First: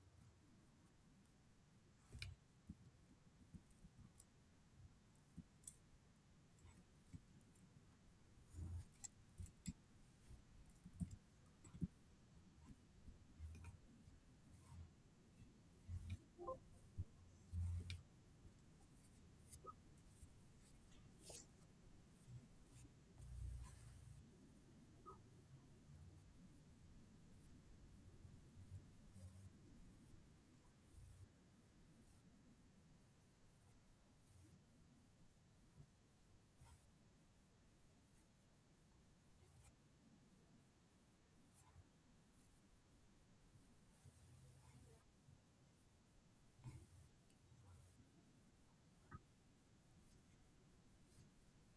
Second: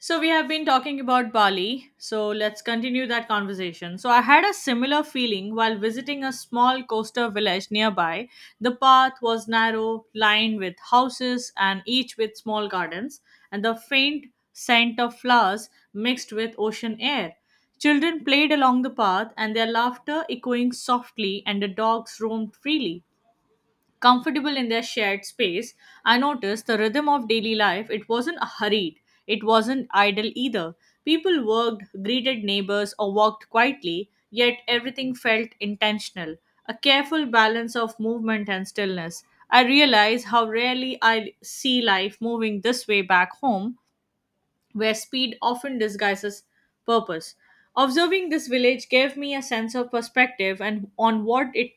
So we have been talking about Bali. So let's continue that conversation. So I had a similar feeling while visiting a small coastal village nearby. The path was narrow, lined with houses and each with small gardens, and the faint scent of flowers mixed with ocean air. Children played along the path and their laughter echoing softly and the dogs roamed freely comfortable in their shared space. I noticed the rhythm of daily life. It wasn't hurried, it wasn't idle either. People worked, greeted neighbors, or walked quietly, yet everything felt intentional, a careful balance of movement and stillness. I realize how rarely I see life moving this way back home, where speed often disguises purpose. Observing this village gave me a sense of perspective and on what it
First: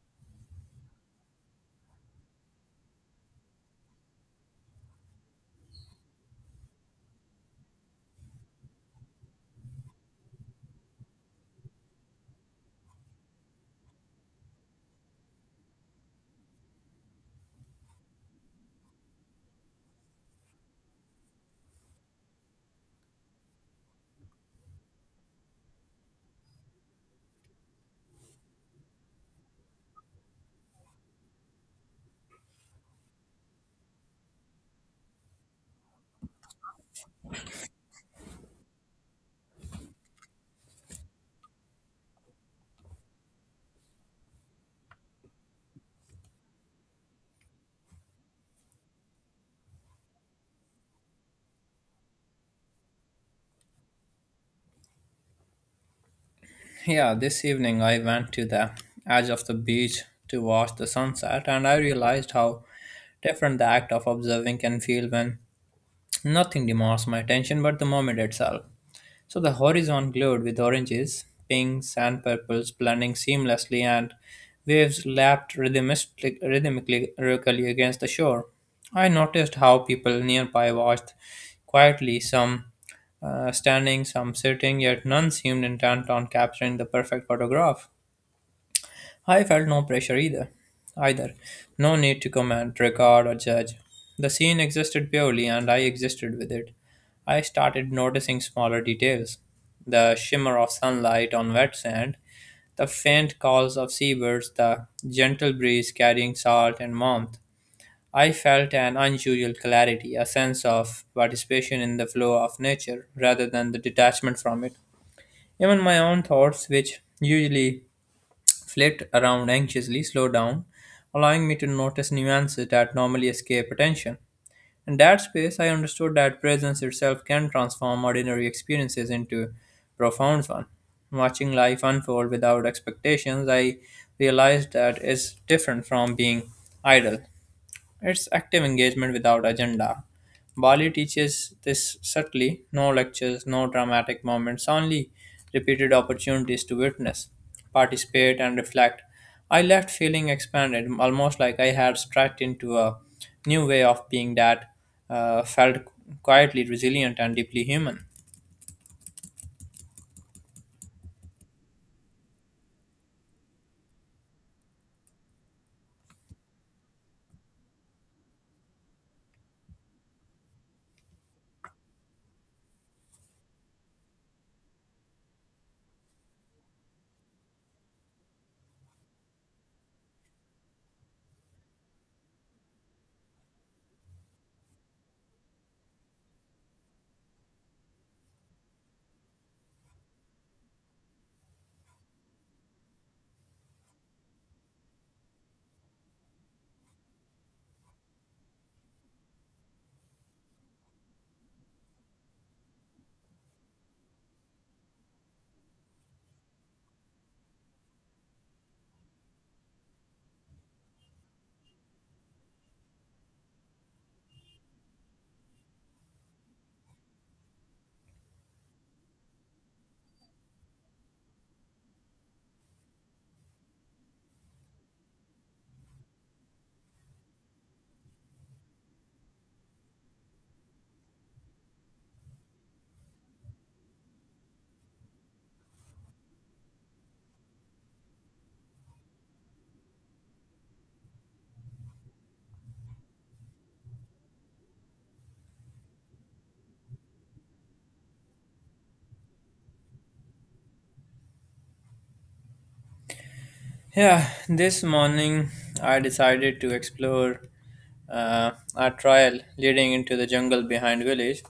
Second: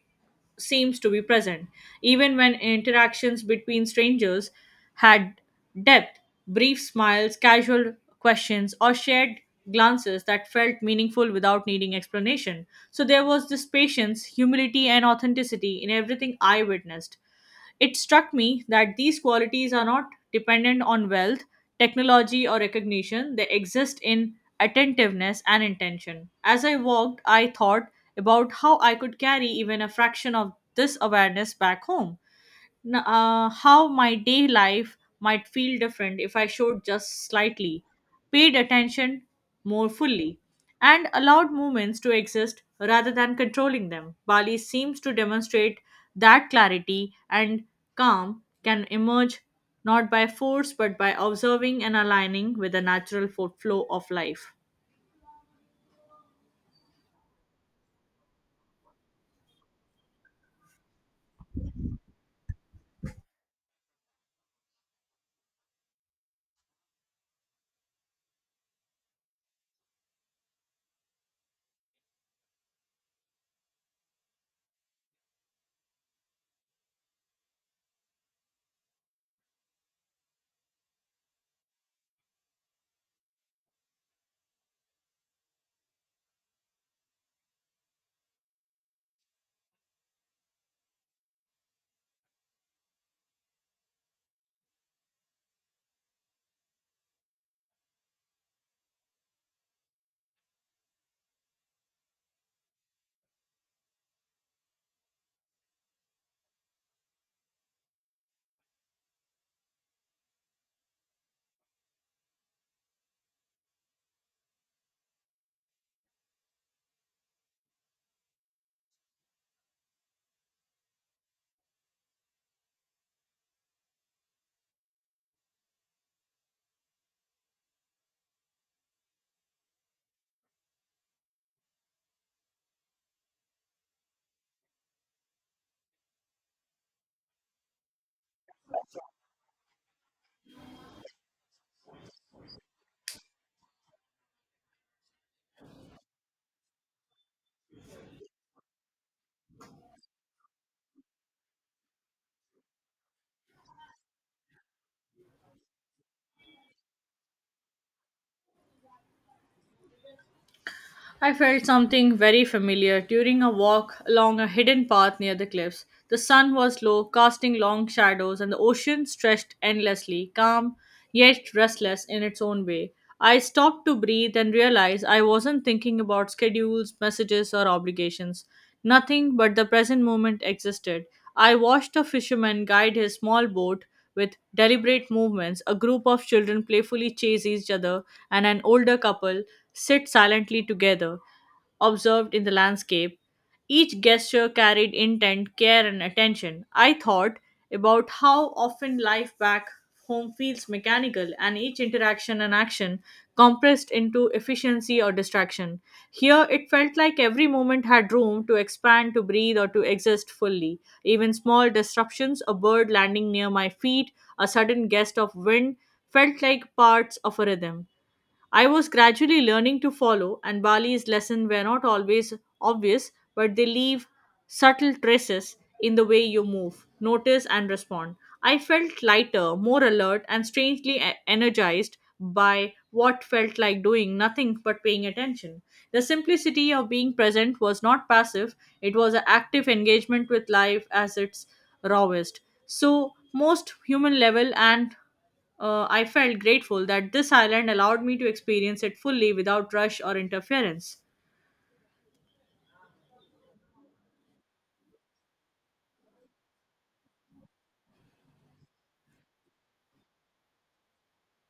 seems to be present, even when interactions between strangers had depth, brief smiles, casual questions, or shared glances that felt meaningful without needing explanation. So there was this patience, humility, and authenticity in everything I witnessed. It struck me that these qualities are not dependent on wealth, technology, or recognition. They exist in attentiveness and intention. As I walked, I thought about how I could carry even a fraction of this awareness back home, how my day life might feel different if I showed just slightly, paid attention more fully, and allowed moments to exist rather than controlling them. Bali seems to demonstrate that clarity and calm can emerge not by force but by observing and aligning with the natural flow of life. Yeah, this evening I went to the edge of the beach to watch the sunset, and I realized how different the act of observing can feel when nothing demands my attention but the moment itself. So the horizon glowed with oranges, pinks, and purples blending seamlessly, and waves lapped rhythmically against the shore. I noticed how people nearby watched quietly, some standing, some sitting, yet none seemed intent on capturing the perfect photograph. I felt no pressure either. Either. No need to comment, record, or judge. The scene existed purely, and I existed with it. I started noticing smaller details, the shimmer of sunlight on wet sand, the faint calls of seabirds, the gentle breeze carrying salt and warmth. I felt an unusual clarity, a sense of participation in the flow of nature rather than the detachment from it. Even my own thoughts, which usually flit around anxiously, slow down, allowing me to notice nuances that normally escape attention. In that space, I understood that presence itself can transform ordinary experiences into profound ones. Watching life unfold without expectations, I realized that is different from being idle. It's active engagement without agenda. Bali teaches this subtly, no lectures, no dramatic moments, only repeated opportunities to witness, participate, and reflect. I left feeling expanded, almost like I had stepped into a new way of being that felt quietly resilient and deeply human. I felt something very familiar during a walk along a hidden path near the cliffs. The sun was low, casting long shadows, and the ocean stretched endlessly, calm yet restless in its own way. I stopped to breathe and realized I wasn't thinking about schedules, messages, or obligations. Nothing but the present moment existed. I watched a fisherman guide his small boat with deliberate movements, a group of children playfully chase each other, and an older couple sit silently together, observed in the landscape. Each gesture carried intent, care, and attention. I thought about how often life back home feels mechanical and each interaction and action compressed into efficiency or distraction. Here, it felt like every moment had room to expand, to breathe, or to exist fully. Even small disruptions, a bird landing near my feet, a sudden gust of wind, felt like parts of a rhythm. I was gradually learning to follow, and Bali's lessons were not always obvious, but they leave subtle traces in the way you move, notice, and respond. I felt lighter, more alert, and strangely energized by what felt like doing nothing but paying attention. The simplicity of being present was not passive, it was an active engagement with life as its rawest. So, most human level and I felt grateful that this island allowed me to experience it fully without rush or interference. Yeah, this morning I decided to explore a trail leading into the jungle behind village.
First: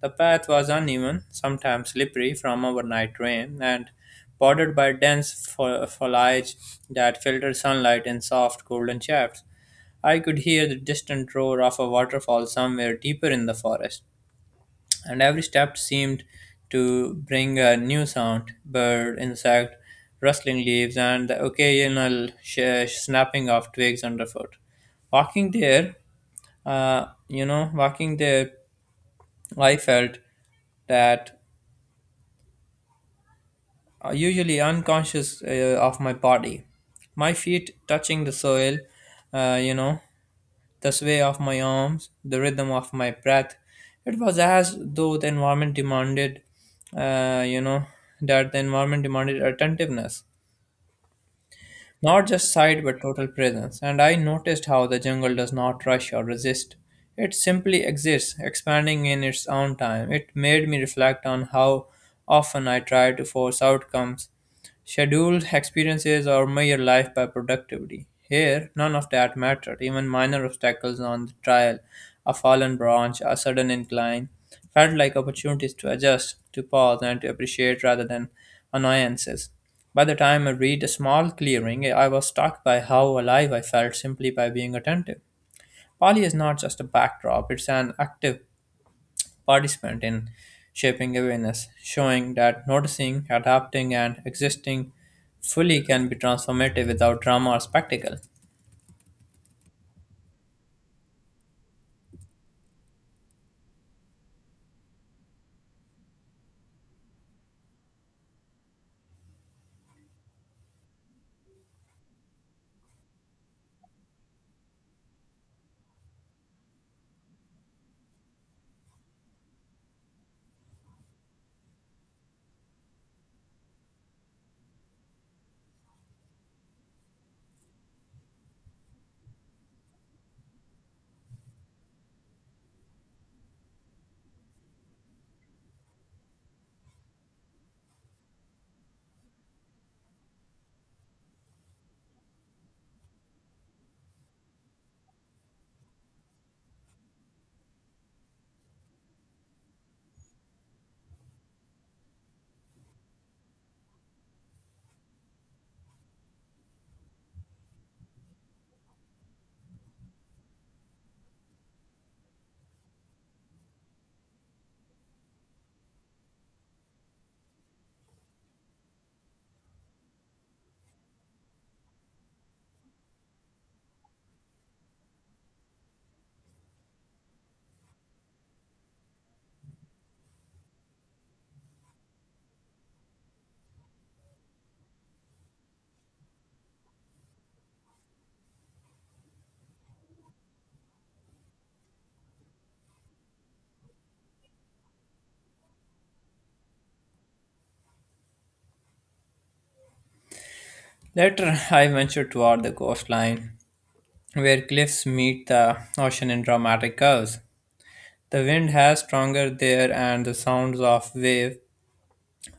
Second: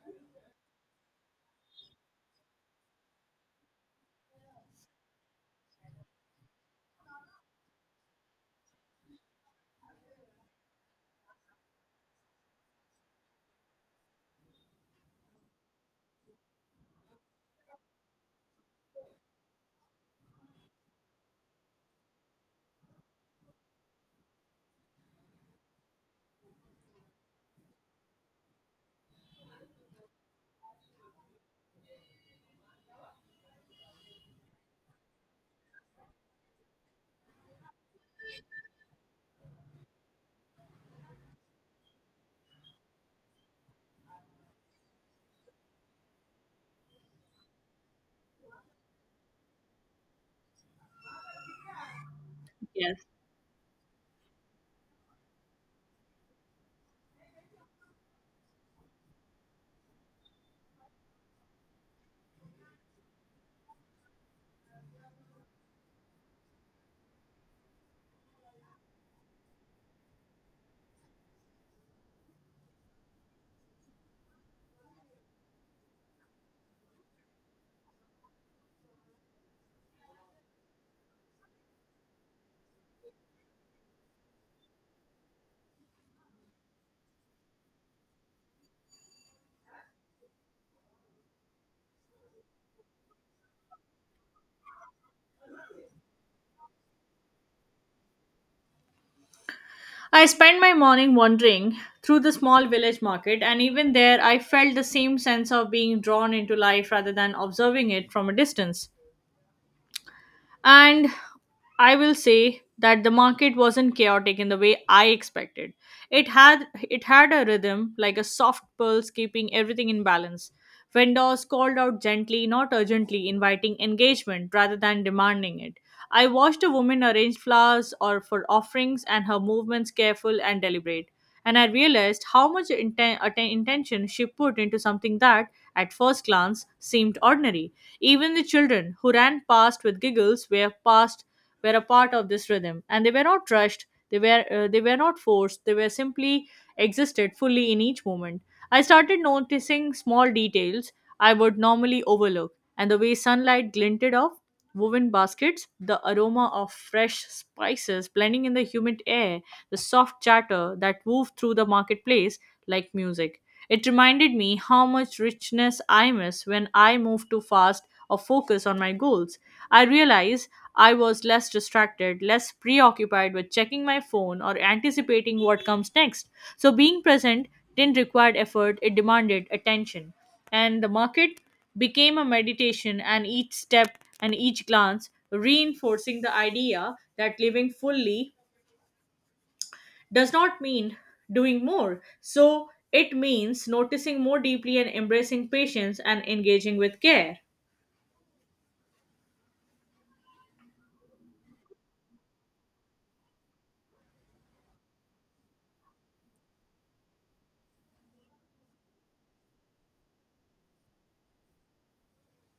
The path was uneven, sometimes slippery from overnight rain, and bordered by dense foliage that filtered sunlight in soft golden shafts. I could hear the distant roar of a waterfall somewhere deeper in the forest, and every step seemed to bring a new sound, bird, insect, rustling leaves, and the occasional snapping of twigs underfoot. Walking there, Walking there, I felt that are usually unconscious of my body. My feet touching the soil, uh, you know, the sway of my arms, the rhythm of my breath. It was as though the environment demanded, you know, that the environment demanded attentiveness, not just sight but Yes. total presence. And I noticed how the jungle does not rush or resist. It simply exists, expanding in its own time. It made me reflect on how often I try to force outcomes, scheduled experiences, or measure life by productivity. Here, none of that mattered. Even minor obstacles on the trail, a fallen branch, a sudden incline, felt like opportunities to adjust, to pause, and to appreciate rather than annoyances. By the time I reached a small clearing, I was struck by how alive I felt simply by being attentive. Polly is not just a backdrop, it's an active participant in shaping awareness, showing that noticing, adapting, and existing fully can be transformative without drama or spectacle. I spent my morning wandering through the small village market, and even there, I felt the same sense of being drawn into life rather than observing it from a distance. And I will say that the market wasn't chaotic in the way I expected. It had a rhythm like a soft pulse keeping everything in balance. Vendors called out gently, not urgently, inviting engagement rather than demanding it. I watched a woman arrange flowers or for offerings and her movements careful and deliberate. And I realized how much intention she put into something that, at first glance, seemed ordinary. Even the children who ran past with giggles were past were a part of this rhythm, and they were not rushed. They were not forced. They were simply existed fully in each moment. I started noticing small details I would normally overlook, and the way sunlight glinted off woven baskets, the aroma of fresh spices blending in the humid air, the soft chatter that wove through the marketplace like music. It reminded me how much richness I miss when I move too fast or focus on my goals. I realized I was less distracted, less preoccupied with checking my phone or anticipating what comes next. So being present didn't require effort, it demanded attention. And the market became a meditation, and each step and each glance reinforcing the idea that living fully does not mean doing more. So it means noticing more deeply and embracing patience and engaging with care. Later, I ventured toward the coastline, where cliffs meet the ocean in dramatic curves. The wind has stronger there, and the sounds of wave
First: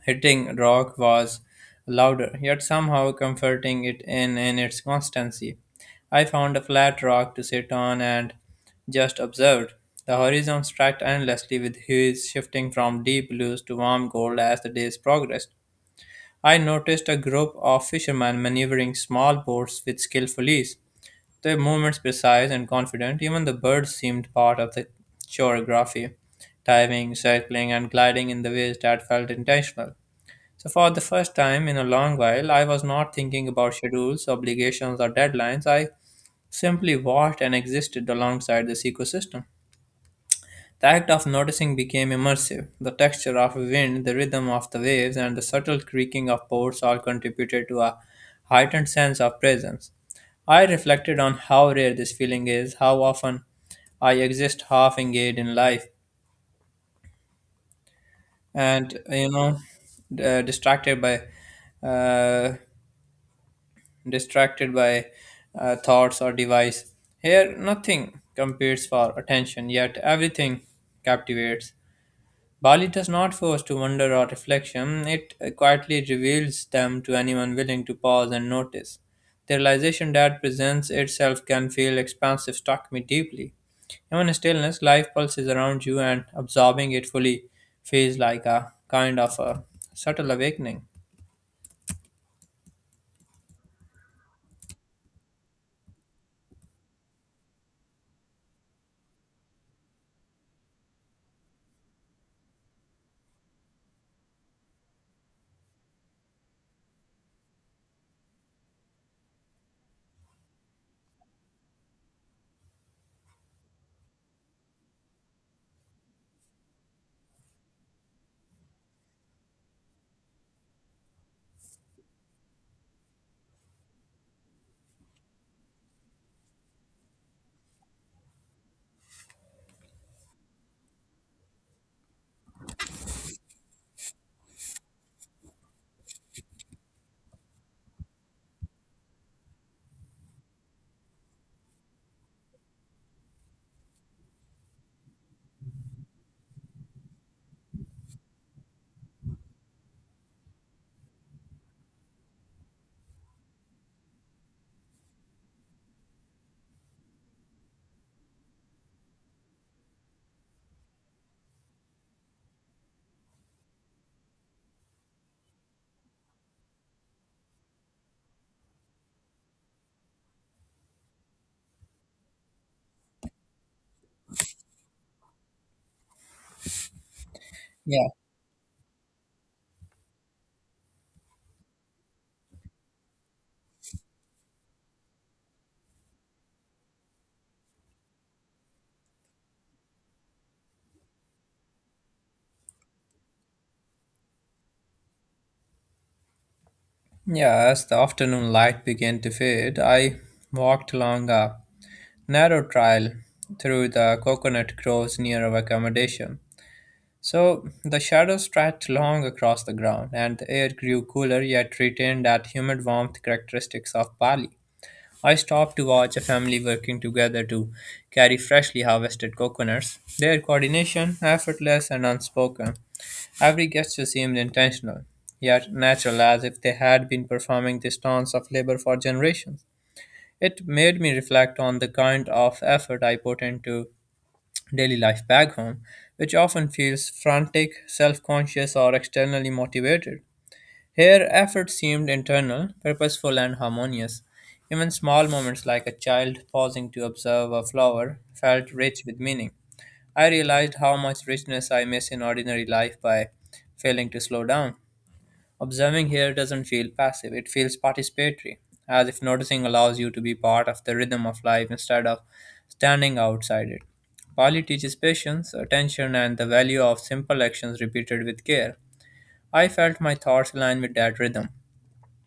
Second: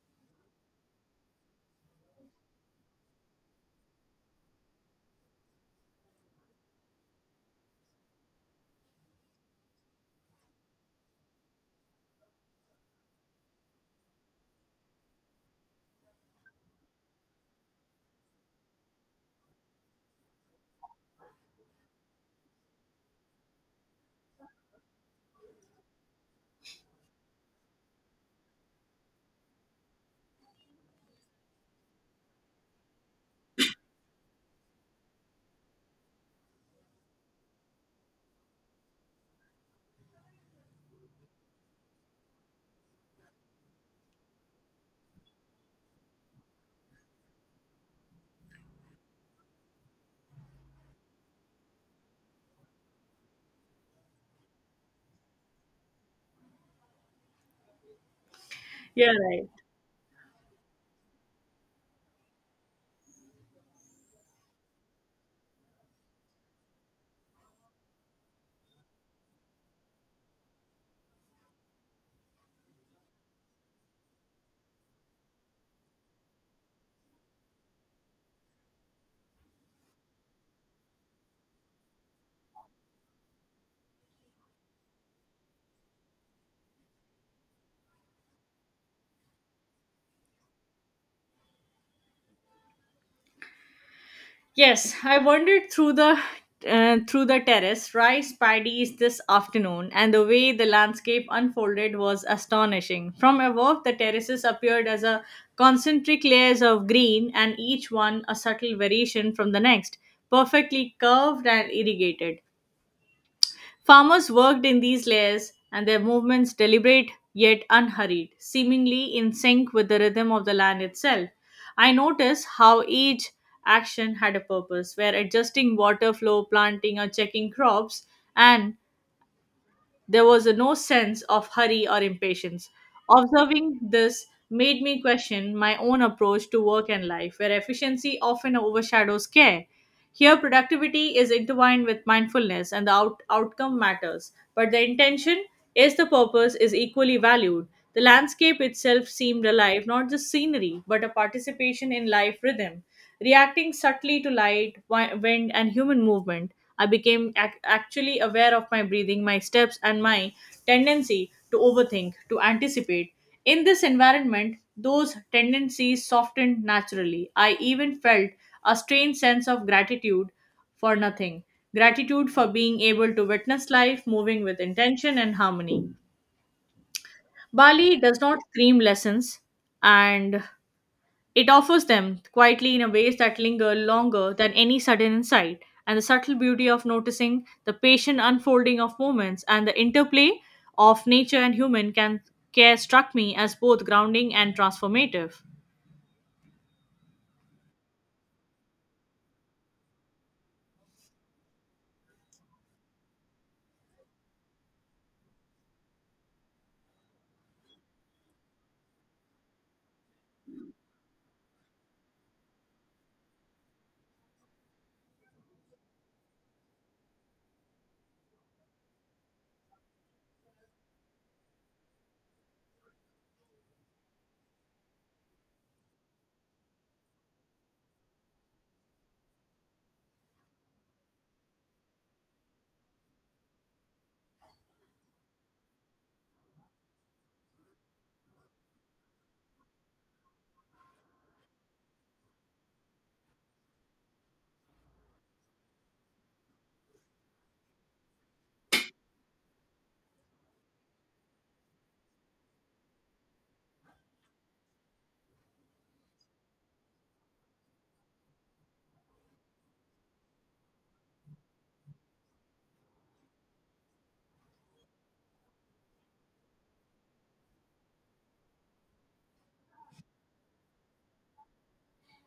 hitting rock was louder, yet somehow comforting in its constancy. I found a flat rock to sit on and just observed. The horizon stretched endlessly with hues shifting from deep blues to warm gold as the days progressed. I noticed a group of fishermen maneuvering small boats with skillful ease. Their movements precise and confident, even the birds seemed part of the choreography, diving, circling, and gliding in the ways that felt intentional. So, for the first time in a long while, I was not thinking about schedules, obligations, or deadlines. I simply watched and existed alongside this ecosystem. The act of noticing became immersive. The texture of wind, the rhythm of the waves, and the subtle creaking of boards all contributed to a heightened sense of presence. I reflected on how rare this feeling is, how often I exist half engaged in life, and Yeah, you right. know, d- uh, distracted by uh, distracted by thoughts or device. Here, nothing competes for attention, yet everything captivates. Bali does not force to wonder or reflection, it quietly reveals them to anyone willing to pause and notice. The realization that presents itself can feel expansive, struck me deeply. Even in stillness, life pulses around you, and absorbing it fully feels like a kind of a subtle awakening. Yes, I wandered through the terrace, rice paddies this afternoon, and the way the landscape unfolded was astonishing. From above, the terraces appeared as a concentric layers of green, and each one a subtle variation from the next, perfectly curved and irrigated. Farmers worked in these layers, and their movements deliberate yet unhurried, seemingly in sync with the rhythm of the land itself. I noticed how each action had a purpose, where adjusting water flow, planting, or checking crops, and there was a no sense of hurry or impatience. Observing this made me question my own approach to work and life, where efficiency often overshadows care. Here, productivity is intertwined with mindfulness and the outcome matters, but the intention is the purpose is equally valued. The landscape itself seemed alive, not just scenery, but a participation in life rhythm. Reacting subtly to light, wind, and human movement, I became actually aware of my breathing, my steps, and my tendency to overthink, to anticipate. In this environment, those tendencies softened naturally. I even felt a strange sense of gratitude for nothing. Gratitude for being able to witness life moving with intention and harmony. Bali Yeah. does not scream lessons, and it offers them quietly in a ways that linger longer than any sudden insight, and the subtle beauty of noticing the patient unfolding of moments and the interplay of nature and human can care struck me as both grounding and transformative. Yeah, as the afternoon light began to fade, I walked along a narrow trail through the coconut groves near our accommodation. So the shadows stretched long across the ground, and the air grew cooler yet retained that humid warmth characteristics of Bali. I stopped to watch a family working together to carry freshly harvested coconuts, their coordination effortless and unspoken. Every gesture seemed intentional, yet natural, as if they had been performing this dance of labor for generations. It made me reflect on the kind of effort I put into daily life back home, which often feels frantic, self conscious, or externally motivated. Here, effort seemed internal, purposeful, and harmonious. Even small moments like a child pausing to observe a flower felt rich with meaning. I realized how much richness I miss in ordinary life by failing to slow down. Observing here doesn't feel passive, it feels participatory, as if noticing allows you to be part of the rhythm of life instead of standing outside it. Pali teaches patience, attention, and the value of simple actions repeated with care. I felt my thoughts align with that rhythm.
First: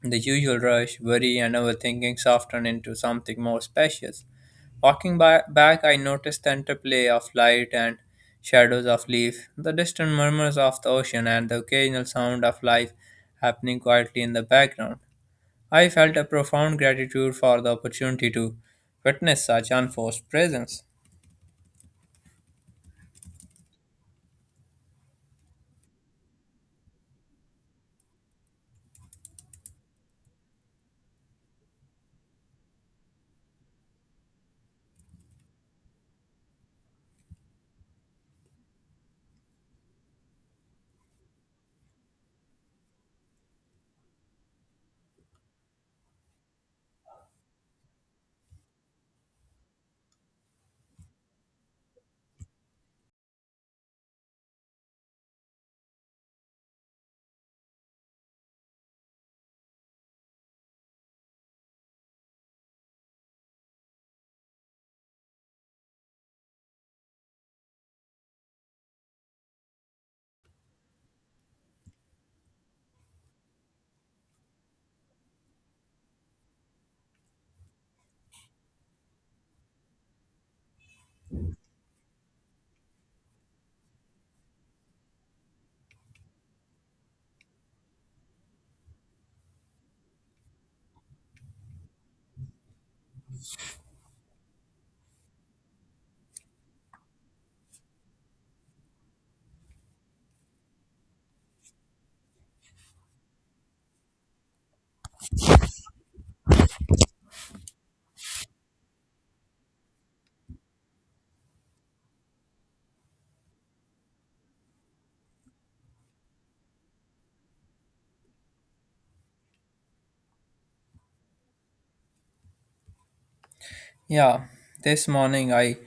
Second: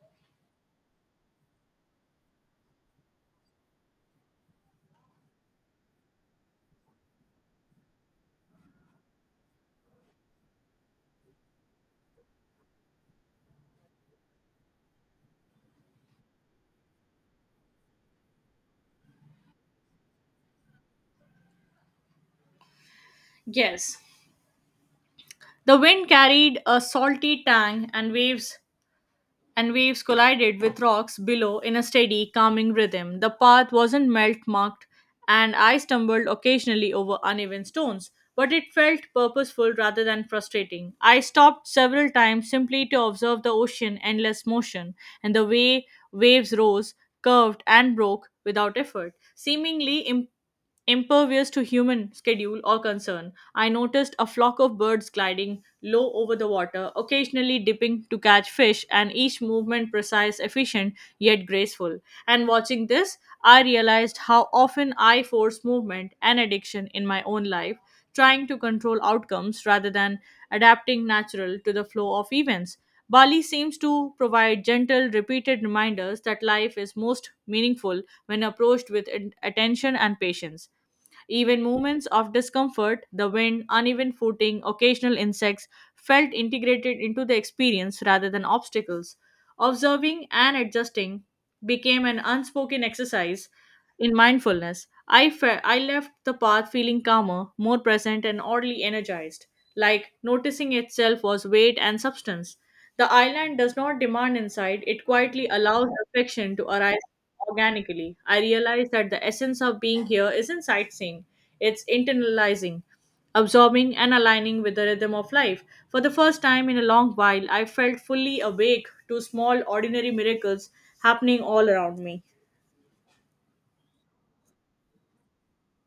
The usual rush, worry, and overthinking soften into something more spacious. Walking by, back, I noticed the interplay of light and shadows of leaf, the distant murmurs of the ocean, and the occasional sound of life happening quietly in the background. I felt a profound gratitude for the opportunity to witness such unforced presence. Yes. The wind carried a salty tang and waves collided with rocks below in a steady, calming rhythm. The path wasn't melt marked, and I stumbled occasionally over uneven stones, but it felt purposeful rather than frustrating. I stopped several times simply to observe the ocean endless motion and the way waves rose, curved, and broke without effort, seemingly impervious to human schedule or concern. I noticed a flock of birds gliding low over the water, occasionally dipping to catch fish, and each movement precise, efficient, yet graceful. And watching this, I realized how often I force movement and addiction in my own life, trying to control outcomes rather than adapting natural to the flow of events. Bali seems to provide gentle, repeated reminders that life is most meaningful when approached with attention and patience. Even moments of discomfort, the wind, uneven footing, occasional insects, felt integrated into the experience rather than obstacles. Observing and adjusting became an unspoken exercise in mindfulness. I left the path feeling calmer, more present, and oddly energized, like noticing itself was weight and substance. The island does not demand insight, it quietly allows reflection to arise organically. I realized that the essence of being here isn't sightseeing, it's internalizing, absorbing, and aligning with the rhythm of life. For the first time in a long while, I felt fully awake to small, ordinary miracles happening all around me. Yeah, this morning I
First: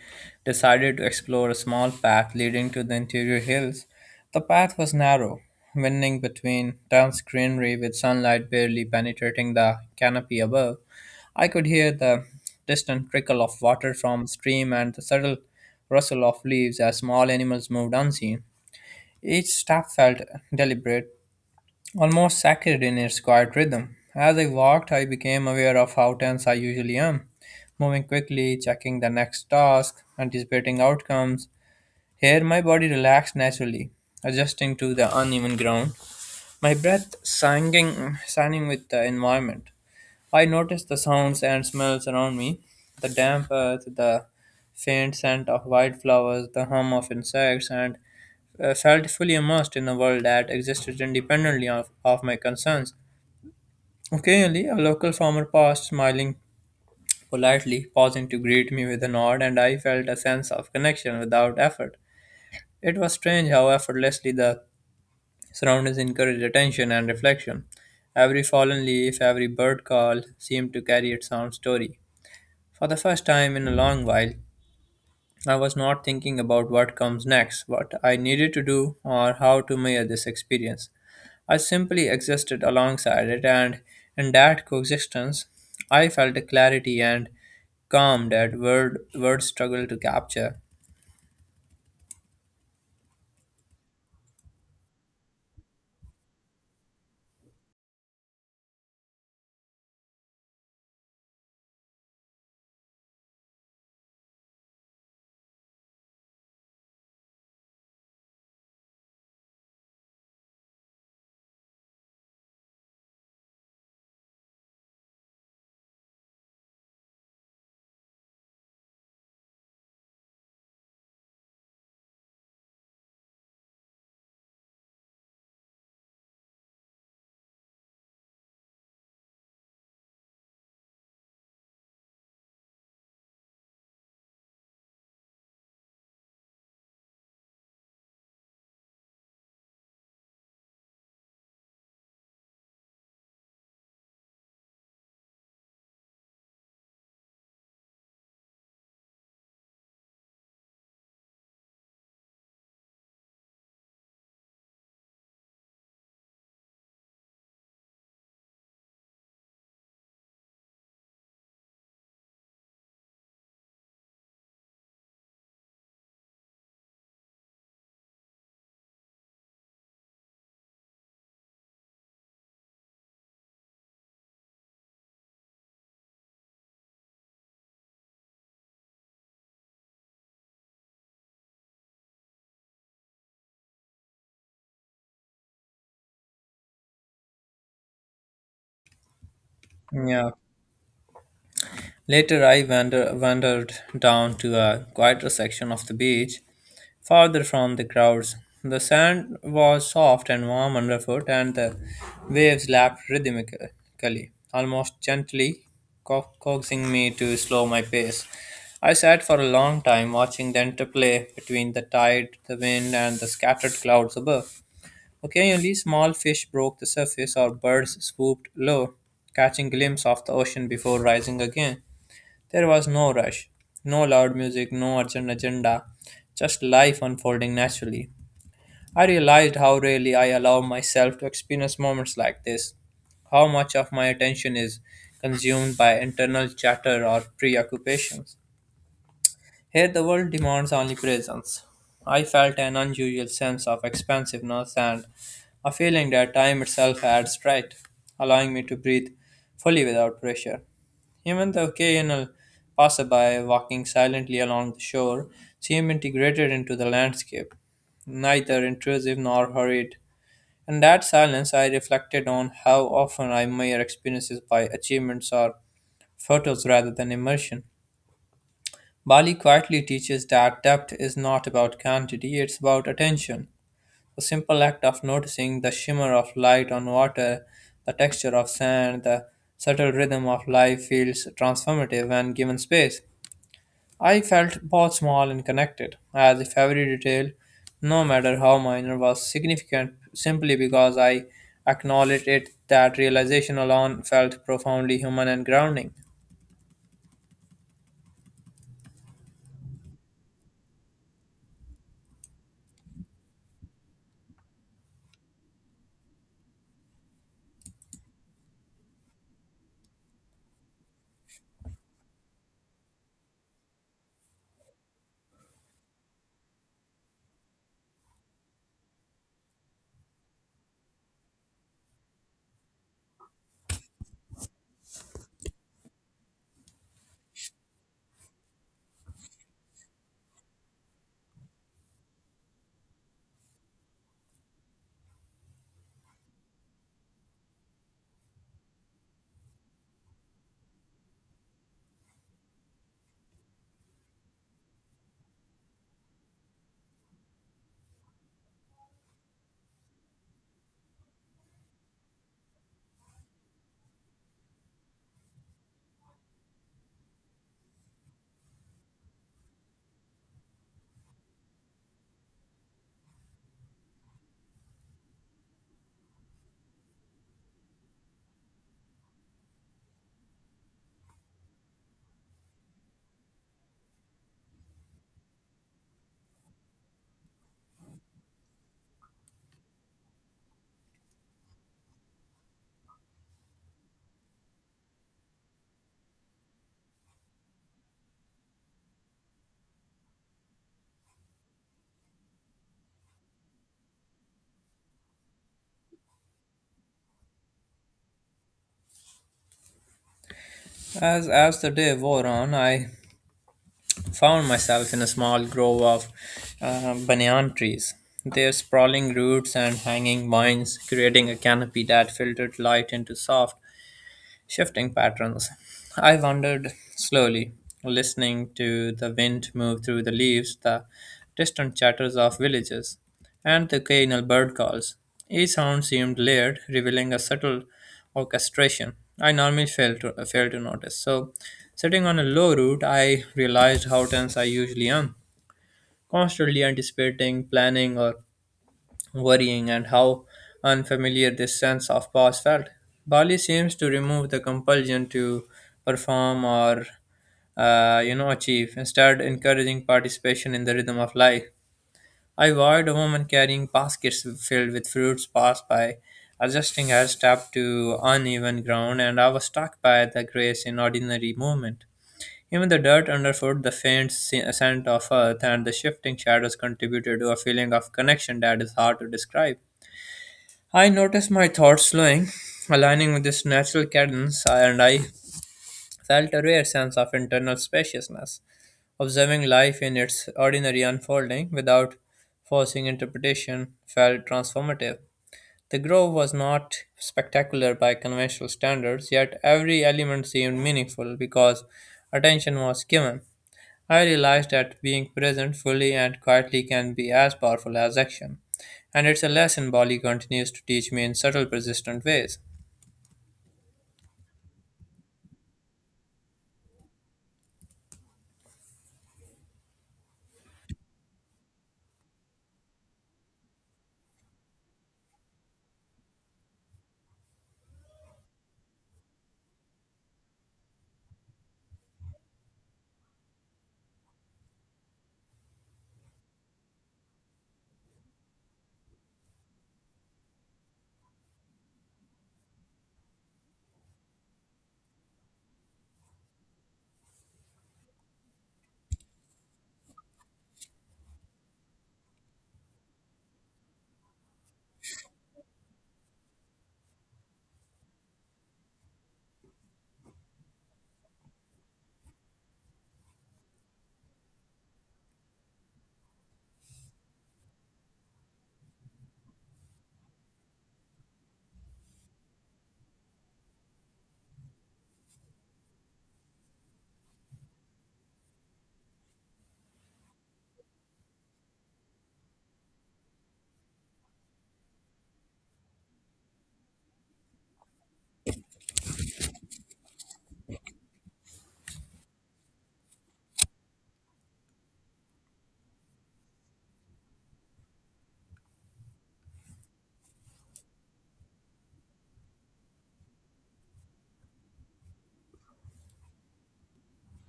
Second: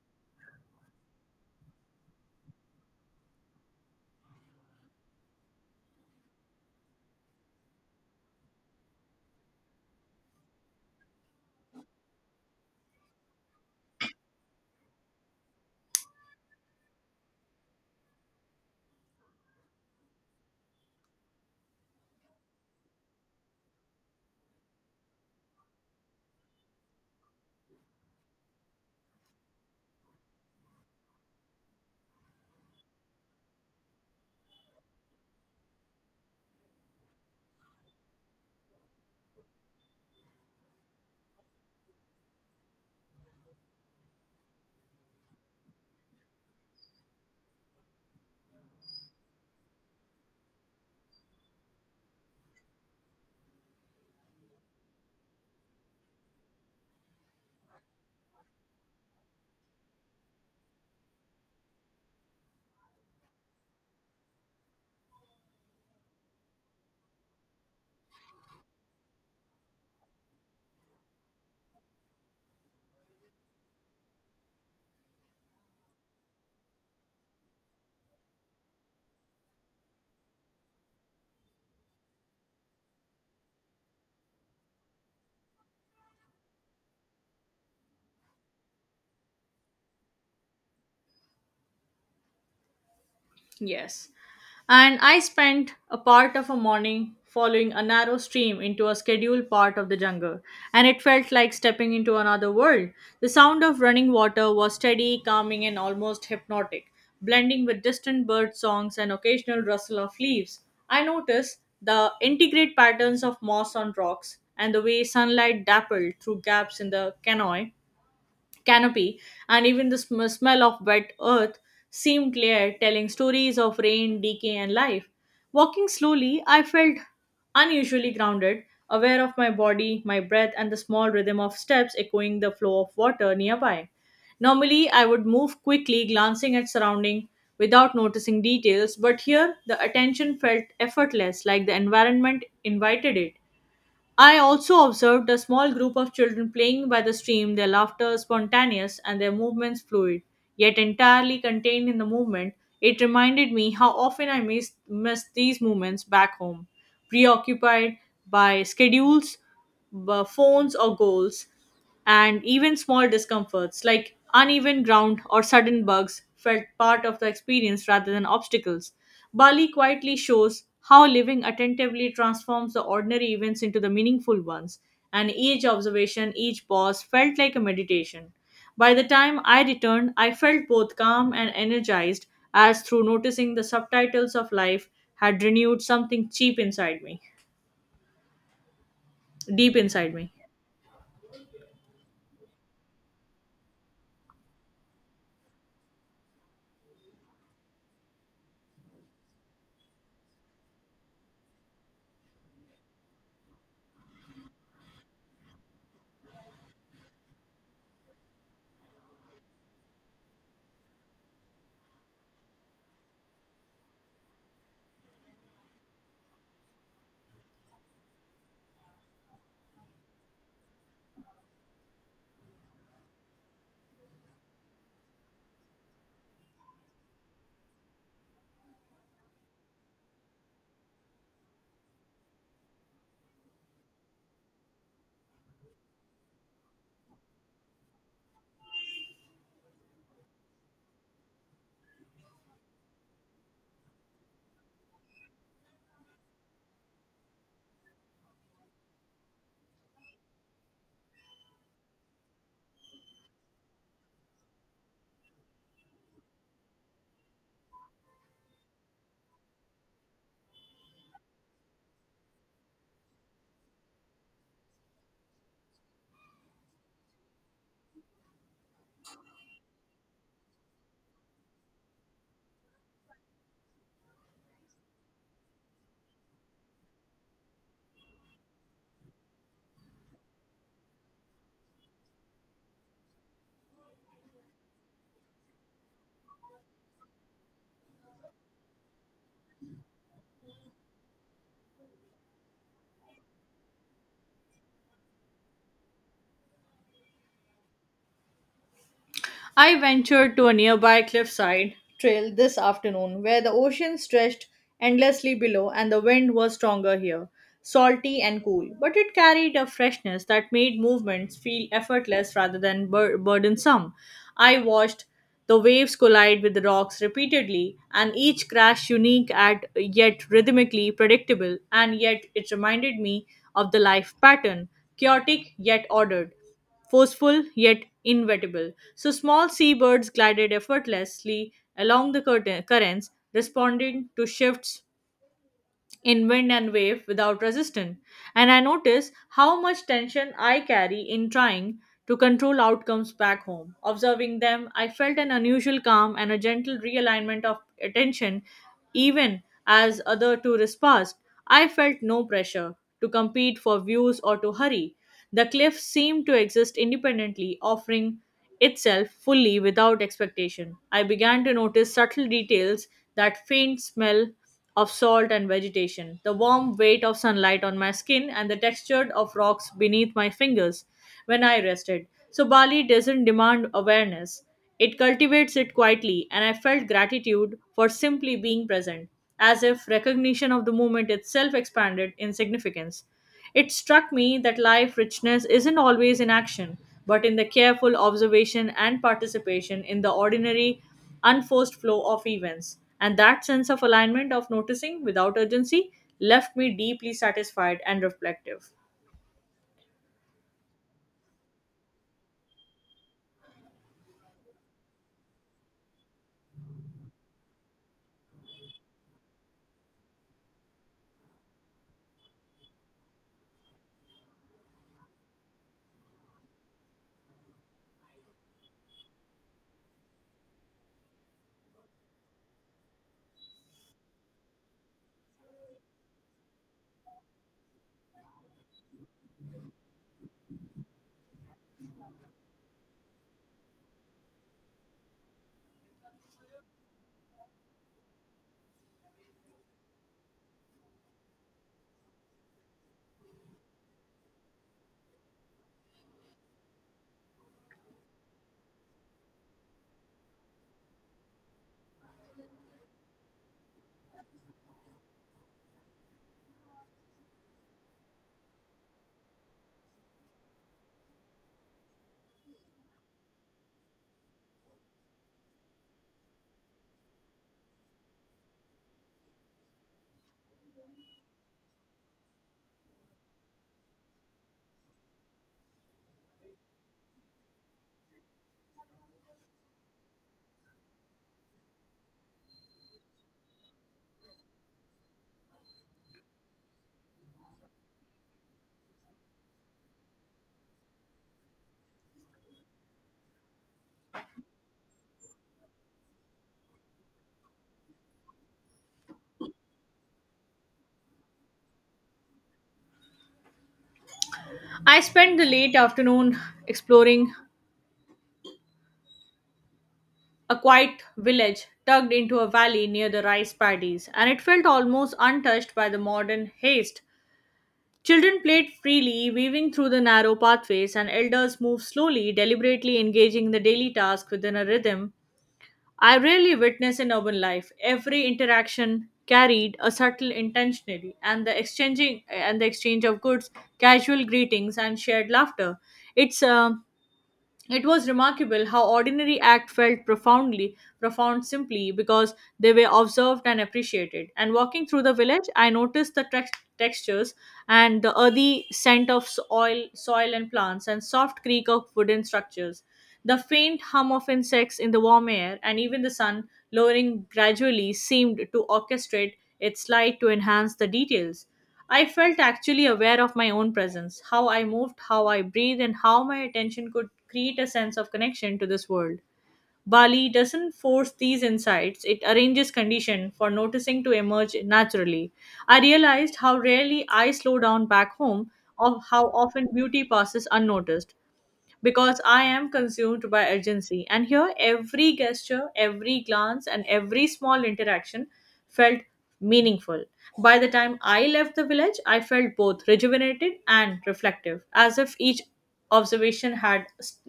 decided to explore a small path leading to the interior hills. The path was narrow, winding between dense greenery with sunlight barely penetrating the canopy above. I could hear the distant trickle of water from a stream and the subtle rustle of leaves as small animals moved unseen. Each step felt deliberate, almost sacred in its quiet rhythm. As I walked, I became aware of how tense I usually am, moving quickly, checking the next task, anticipating outcomes. Here, my body relaxed naturally, adjusting to the uneven ground, my breath singing, signing with the environment. I noticed the sounds and smells around me, the damp earth, the faint scent of wildflowers, the hum of insects, and felt fully immersed in a world that existed independently of my concerns. Occasionally, a local farmer passed, smiling politely, pausing to greet me with a nod, and I felt a sense of connection without effort. It was strange how effortlessly the surroundings encouraged attention and reflection. Every fallen leaf, every bird call seemed to carry its own story. For the first time in a long while, I was not thinking about what comes next, what I needed to do, or how to measure this experience. I simply existed alongside it, and in that coexistence, I felt a clarity and calm that word words struggle to capture. Yes. And I spent a part of a morning following a narrow stream into a scheduled part of the jungle, and it felt like stepping into another world. The sound of running water was steady, calming, and almost hypnotic, blending with distant bird songs and occasional rustle of leaves. I noticed the intricate patterns of moss on rocks and the way sunlight dappled through gaps in the canoe canopy, and even the smell of wet earth seemed clear, telling stories of rain, decay, and life. Walking slowly, I felt unusually grounded, aware of my body, my breath, and the small rhythm of steps echoing the flow of water nearby. Normally, I would move quickly, glancing at surrounding without noticing details, but here the attention felt effortless, like the environment invited it. I also observed a small group of children playing by the stream, their laughter spontaneous and their movements fluid, yet entirely contained in the movement. It reminded me how often miss these moments back home, preoccupied by schedules, phones, or goals and even small discomforts like uneven ground or sudden bugs felt part of the experience rather than obstacles. Bali quietly shows how living attentively transforms the ordinary events into the meaningful ones, and each observation, each pause felt like a meditation. By the time I returned, I felt both calm and energized, as through noticing the subtitles of life had renewed something cheap inside me, deep inside Yeah. me. Later, wandered down to a quieter section of the beach, farther from the crowds. The sand was soft and warm underfoot, and the waves lapped rhythmically, almost gently coaxing me to slow my pace. I sat for a long time watching the interplay between the tide, the wind, and the scattered clouds above. Occasionally, small fish broke the surface or birds swooped low, catching glimpse of the ocean before rising again. There was no rush, no loud music, no urgent agenda, just life unfolding naturally. I realized how rarely I allow myself to experience moments like this, how much of my attention is consumed by internal chatter or preoccupations. Here, the world demands only presence. I felt an unusual sense of expansiveness and a feeling that time itself had right, allowing me to breathe fully without pressure. Even the occasional passerby walking silently along the shore seemed integrated into the landscape, neither intrusive nor hurried. In that silence, I reflected on how often I measure experiences by achievements or photos rather than immersion. Bali quietly teaches that depth is not about quantity, it's about attention. The simple act of noticing the shimmer of light on water, the texture of sand, the subtle rhythm of life feels transformative when given space. I felt both small and connected, as if every detail, no matter how minor, was significant simply because I acknowledged it. That realization alone felt profoundly human and grounding. I ventured to a nearby cliffside trail this afternoon where the ocean stretched endlessly below and the wind was stronger here, salty and cool, but it carried a freshness that made movements feel effortless rather than burdensome. I watched the waves collide with the rocks repeatedly and each crash unique at yet rhythmically predictable, and yet it reminded me of the life pattern, chaotic yet ordered, forceful yet inevitable. So small seabirds glided effortlessly along the currents, responding to shifts in wind and wave without resistance. And I notice how much tension I carry in trying to control outcomes back home. Observing them, I felt an unusual calm and a gentle realignment of attention, even as other tourists passed. I felt no pressure to compete for views or to hurry. The cliff seemed to exist independently, offering itself fully without expectation. I began to notice subtle details, that faint smell of salt and vegetation, the warm weight of sunlight on my skin, and the texture of rocks beneath my fingers when I rested. So, Bali doesn't demand awareness, it cultivates it quietly, and I felt gratitude for simply being present, as if recognition of the moment itself expanded in significance. It struck me that life richness isn't always in action, but in the careful observation and participation in the ordinary, unforced flow of events. And that sense of alignment of noticing without urgency left me deeply satisfied and reflective. As the day wore on, I found myself in a small grove of banyan trees. Their sprawling roots and hanging vines creating a canopy that filtered light into soft, shifting patterns. I wandered slowly, listening to the wind move through the leaves, the distant chatters of villages, and the occasional bird calls. Each sound seemed layered, revealing a subtle orchestration I normally fail to notice. So, sitting on a low root, I realized how tense I usually am, constantly anticipating, planning, or worrying, and how unfamiliar this sense of pause felt. Bali seems to remove the compulsion to perform or achieve, instead encouraging participation in the rhythm of life. I watched a woman carrying baskets filled with fruits pass by, adjusting her step to uneven ground, and I was struck by the grace in ordinary movement. Even the dirt underfoot, the faint scent of earth, and the shifting shadows contributed to a feeling of connection that is hard to describe. I noticed my thoughts slowing, aligning with this natural cadence, and I felt a rare sense of internal spaciousness, observing life in its ordinary unfolding without forcing interpretation felt transformative. The grove was not spectacular by conventional standards, yet every element seemed meaningful because attention was given. I realized that being present fully and quietly can be as powerful as action, and it's a lesson Bali continues to teach me in subtle, persistent ways. I spent the late afternoon exploring a quiet village tucked into a valley near the rice paddies, and it felt almost untouched by the modern haste. Children played freely, weaving through the narrow pathways, and elders moved slowly, deliberately engaging in the daily task within a rhythm I rarely witness in urban life. Every interaction carried a subtle intentionality, and the exchange of goods, casual greetings, and shared laughter. It's um it was remarkable how ordinary act felt profound simply because they were observed and appreciated. And walking through the village, I noticed the textures and the earthy scent of soil, and plants, and soft creak of wooden structures, the faint hum of insects in the warm air, and even the sun lowering gradually seemed to orchestrate its light to enhance the details. I felt actually aware of my own presence, how I moved, how I breathed, and how my attention could create a sense of connection to this world. Bali doesn't force these insights, it arranges condition for noticing to emerge naturally. I realized how rarely I slow down back home, of how often beauty passes unnoticed because I am consumed by urgency. And here, every gesture, every glance, and every small interaction felt meaningful. By the time I left the village, I felt both rejuvenated and reflective, as if each observation had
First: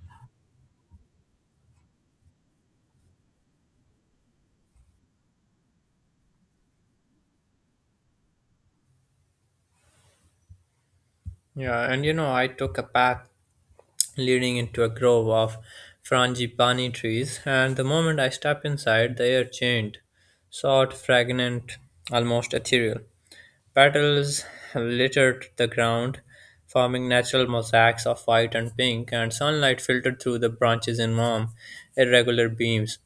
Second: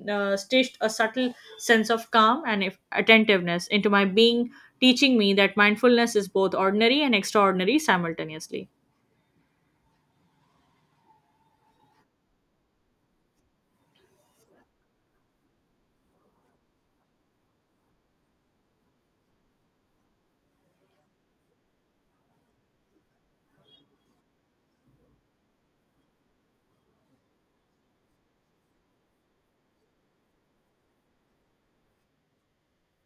stitched a subtle sense of calm and attentiveness into my being, teaching me that mindfulness is both ordinary and extraordinary simultaneously. Yeah, and you know, I took a path leading into a grove of frangipani trees, and the moment I stepped inside, the air changed, soft, fragrant, almost ethereal. Petals littered the ground, forming natural mosaics of white and pink, and sunlight filtered through the branches in warm, irregular beams.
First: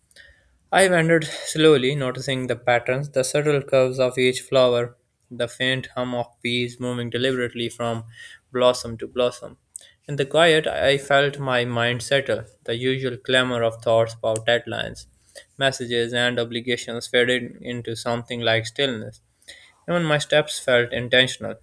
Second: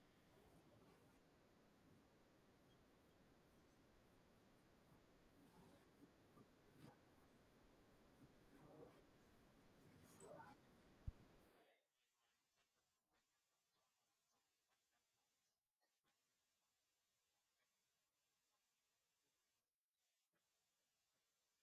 I wandered slowly, noticing the patterns, the subtle curves of each flower, the faint hum of bees moving deliberately from blossom to blossom. In the quiet, I felt my mind settle. The usual clamor of thoughts about deadlines, messages, and obligations faded into something like stillness. Even my steps felt intentional,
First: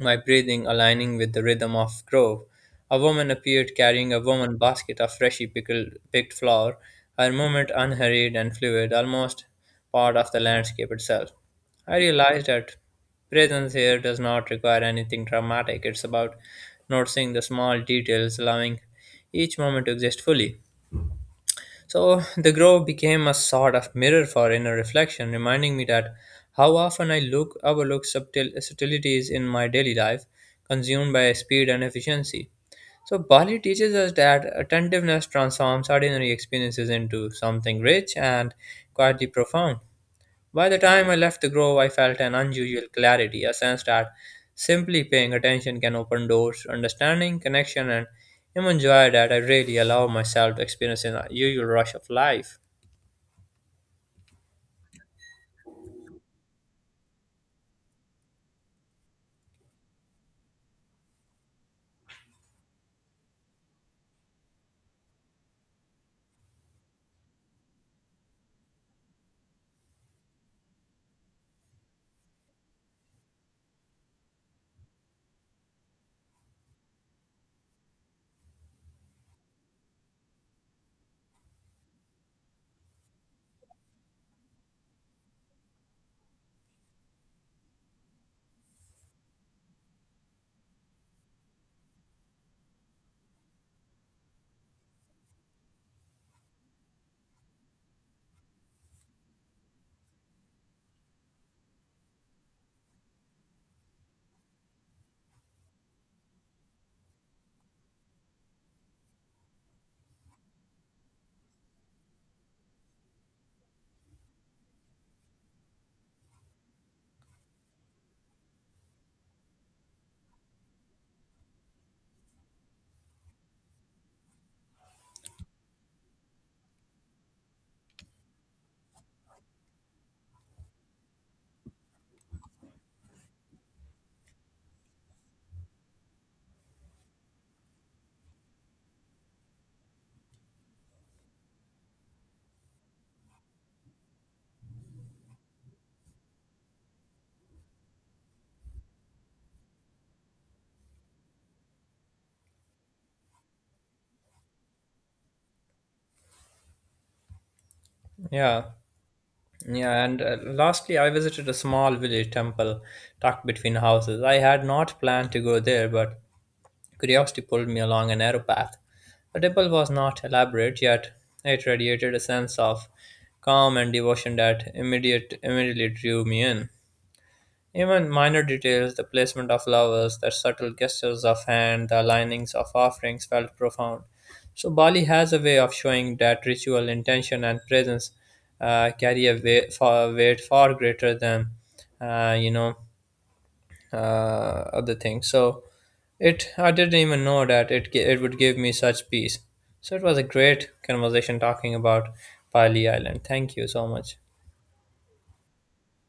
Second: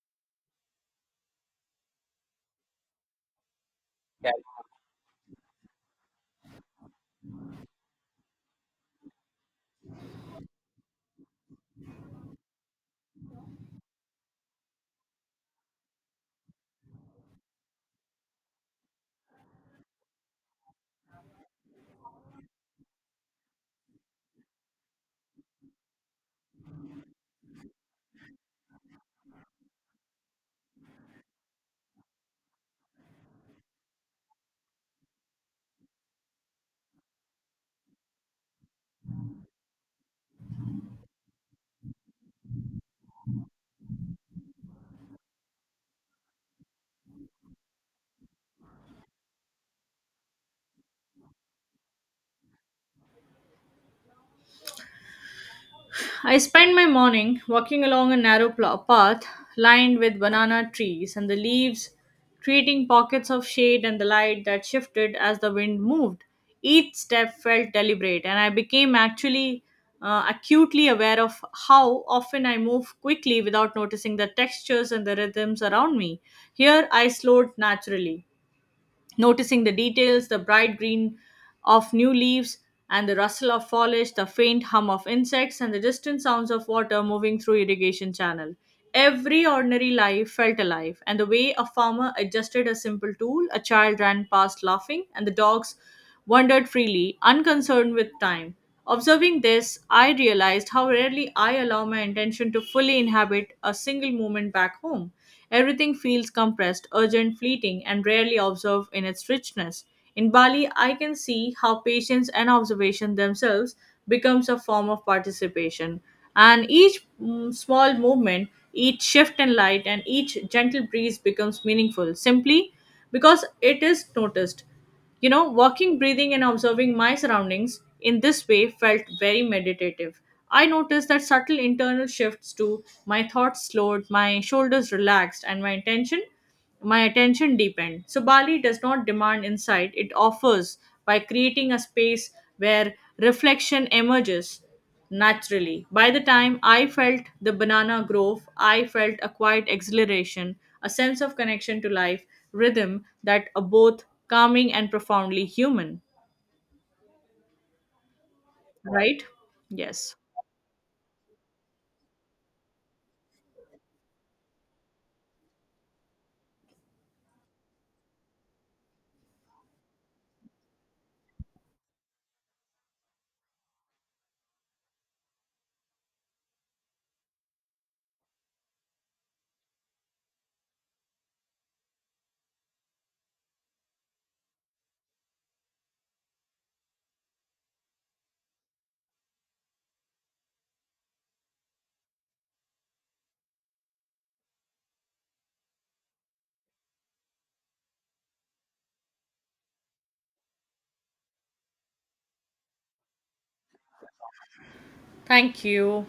my breathing aligning with the rhythm of grove. A woman appeared carrying a woman basket of freshly picked flower. Her movement unhurried and fluid, almost part of the landscape itself. I realized that presence here does not require anything dramatic. It's about noticing the small details, allowing each moment to exist fully. So the grove became a sort of mirror for inner reflection, reminding me that how often I look overlook subtil subtleties in my daily life, consumed by speed and efficiency. So Bali teaches us that attentiveness transforms ordinary experiences into something rich and quietly profound. By the time I left the grove, I felt an unusual clarity, a sense that simply paying attention can open doors to understanding, connection, and even joy that I really allow myself to experience in the usual rush of life. I spent my morning walking along a narrow path lined with banana trees and the leaves, creating pockets of shade and the light that shifted as the wind moved. Each step felt deliberate, and I became actually acutely aware of how often I move quickly without noticing the textures and the rhythms around me. Here, I slowed naturally, noticing the details, the bright green of new leaves and the rustle of foliage, the faint hum of insects, and the distant sounds of water moving through irrigation channel. Every ordinary life felt alive, and the way a farmer adjusted a simple tool, a child ran past laughing, and the dogs wandered freely, unconcerned with time. Observing this, I realized how rarely I allow my intention to fully inhabit a single moment back home. Everything feels compressed, urgent, fleeting, and rarely observed in its richness. In Bali, I can see how patience and observation themselves becomes a form of participation. And each small movement, each shift in light, and each gentle breeze becomes meaningful simply because it is noticed. You know, walking, breathing, and observing my surroundings in this way felt very meditative. I noticed that subtle internal shifts too. My thoughts slowed, my shoulders relaxed, and my attention deepened. So Bali does not demand insight; it offers by creating a space where reflection emerges. Naturally, by the time I felt the banana grove, I felt a quiet exhilaration, a sense of connection to life, rhythm that are both calming and profoundly human. Yeah, Right? yeah, Yes. and lastly, I visited a small village temple tucked between houses. I had not planned to go there, but curiosity pulled me along a narrow path. The temple was not elaborate, yet it radiated a sense of calm and devotion that immediately drew me in. Even minor details, the placement of flowers, the subtle gestures of hand, the alignings of offerings felt profound. So Bali has a way of showing that ritual intention and presence carry a weight far greater than uh, you know other things. So it I didn't even know that it would give me such peace. So it was a great conversation talking about Bali Island. Thank you so much. Thank you.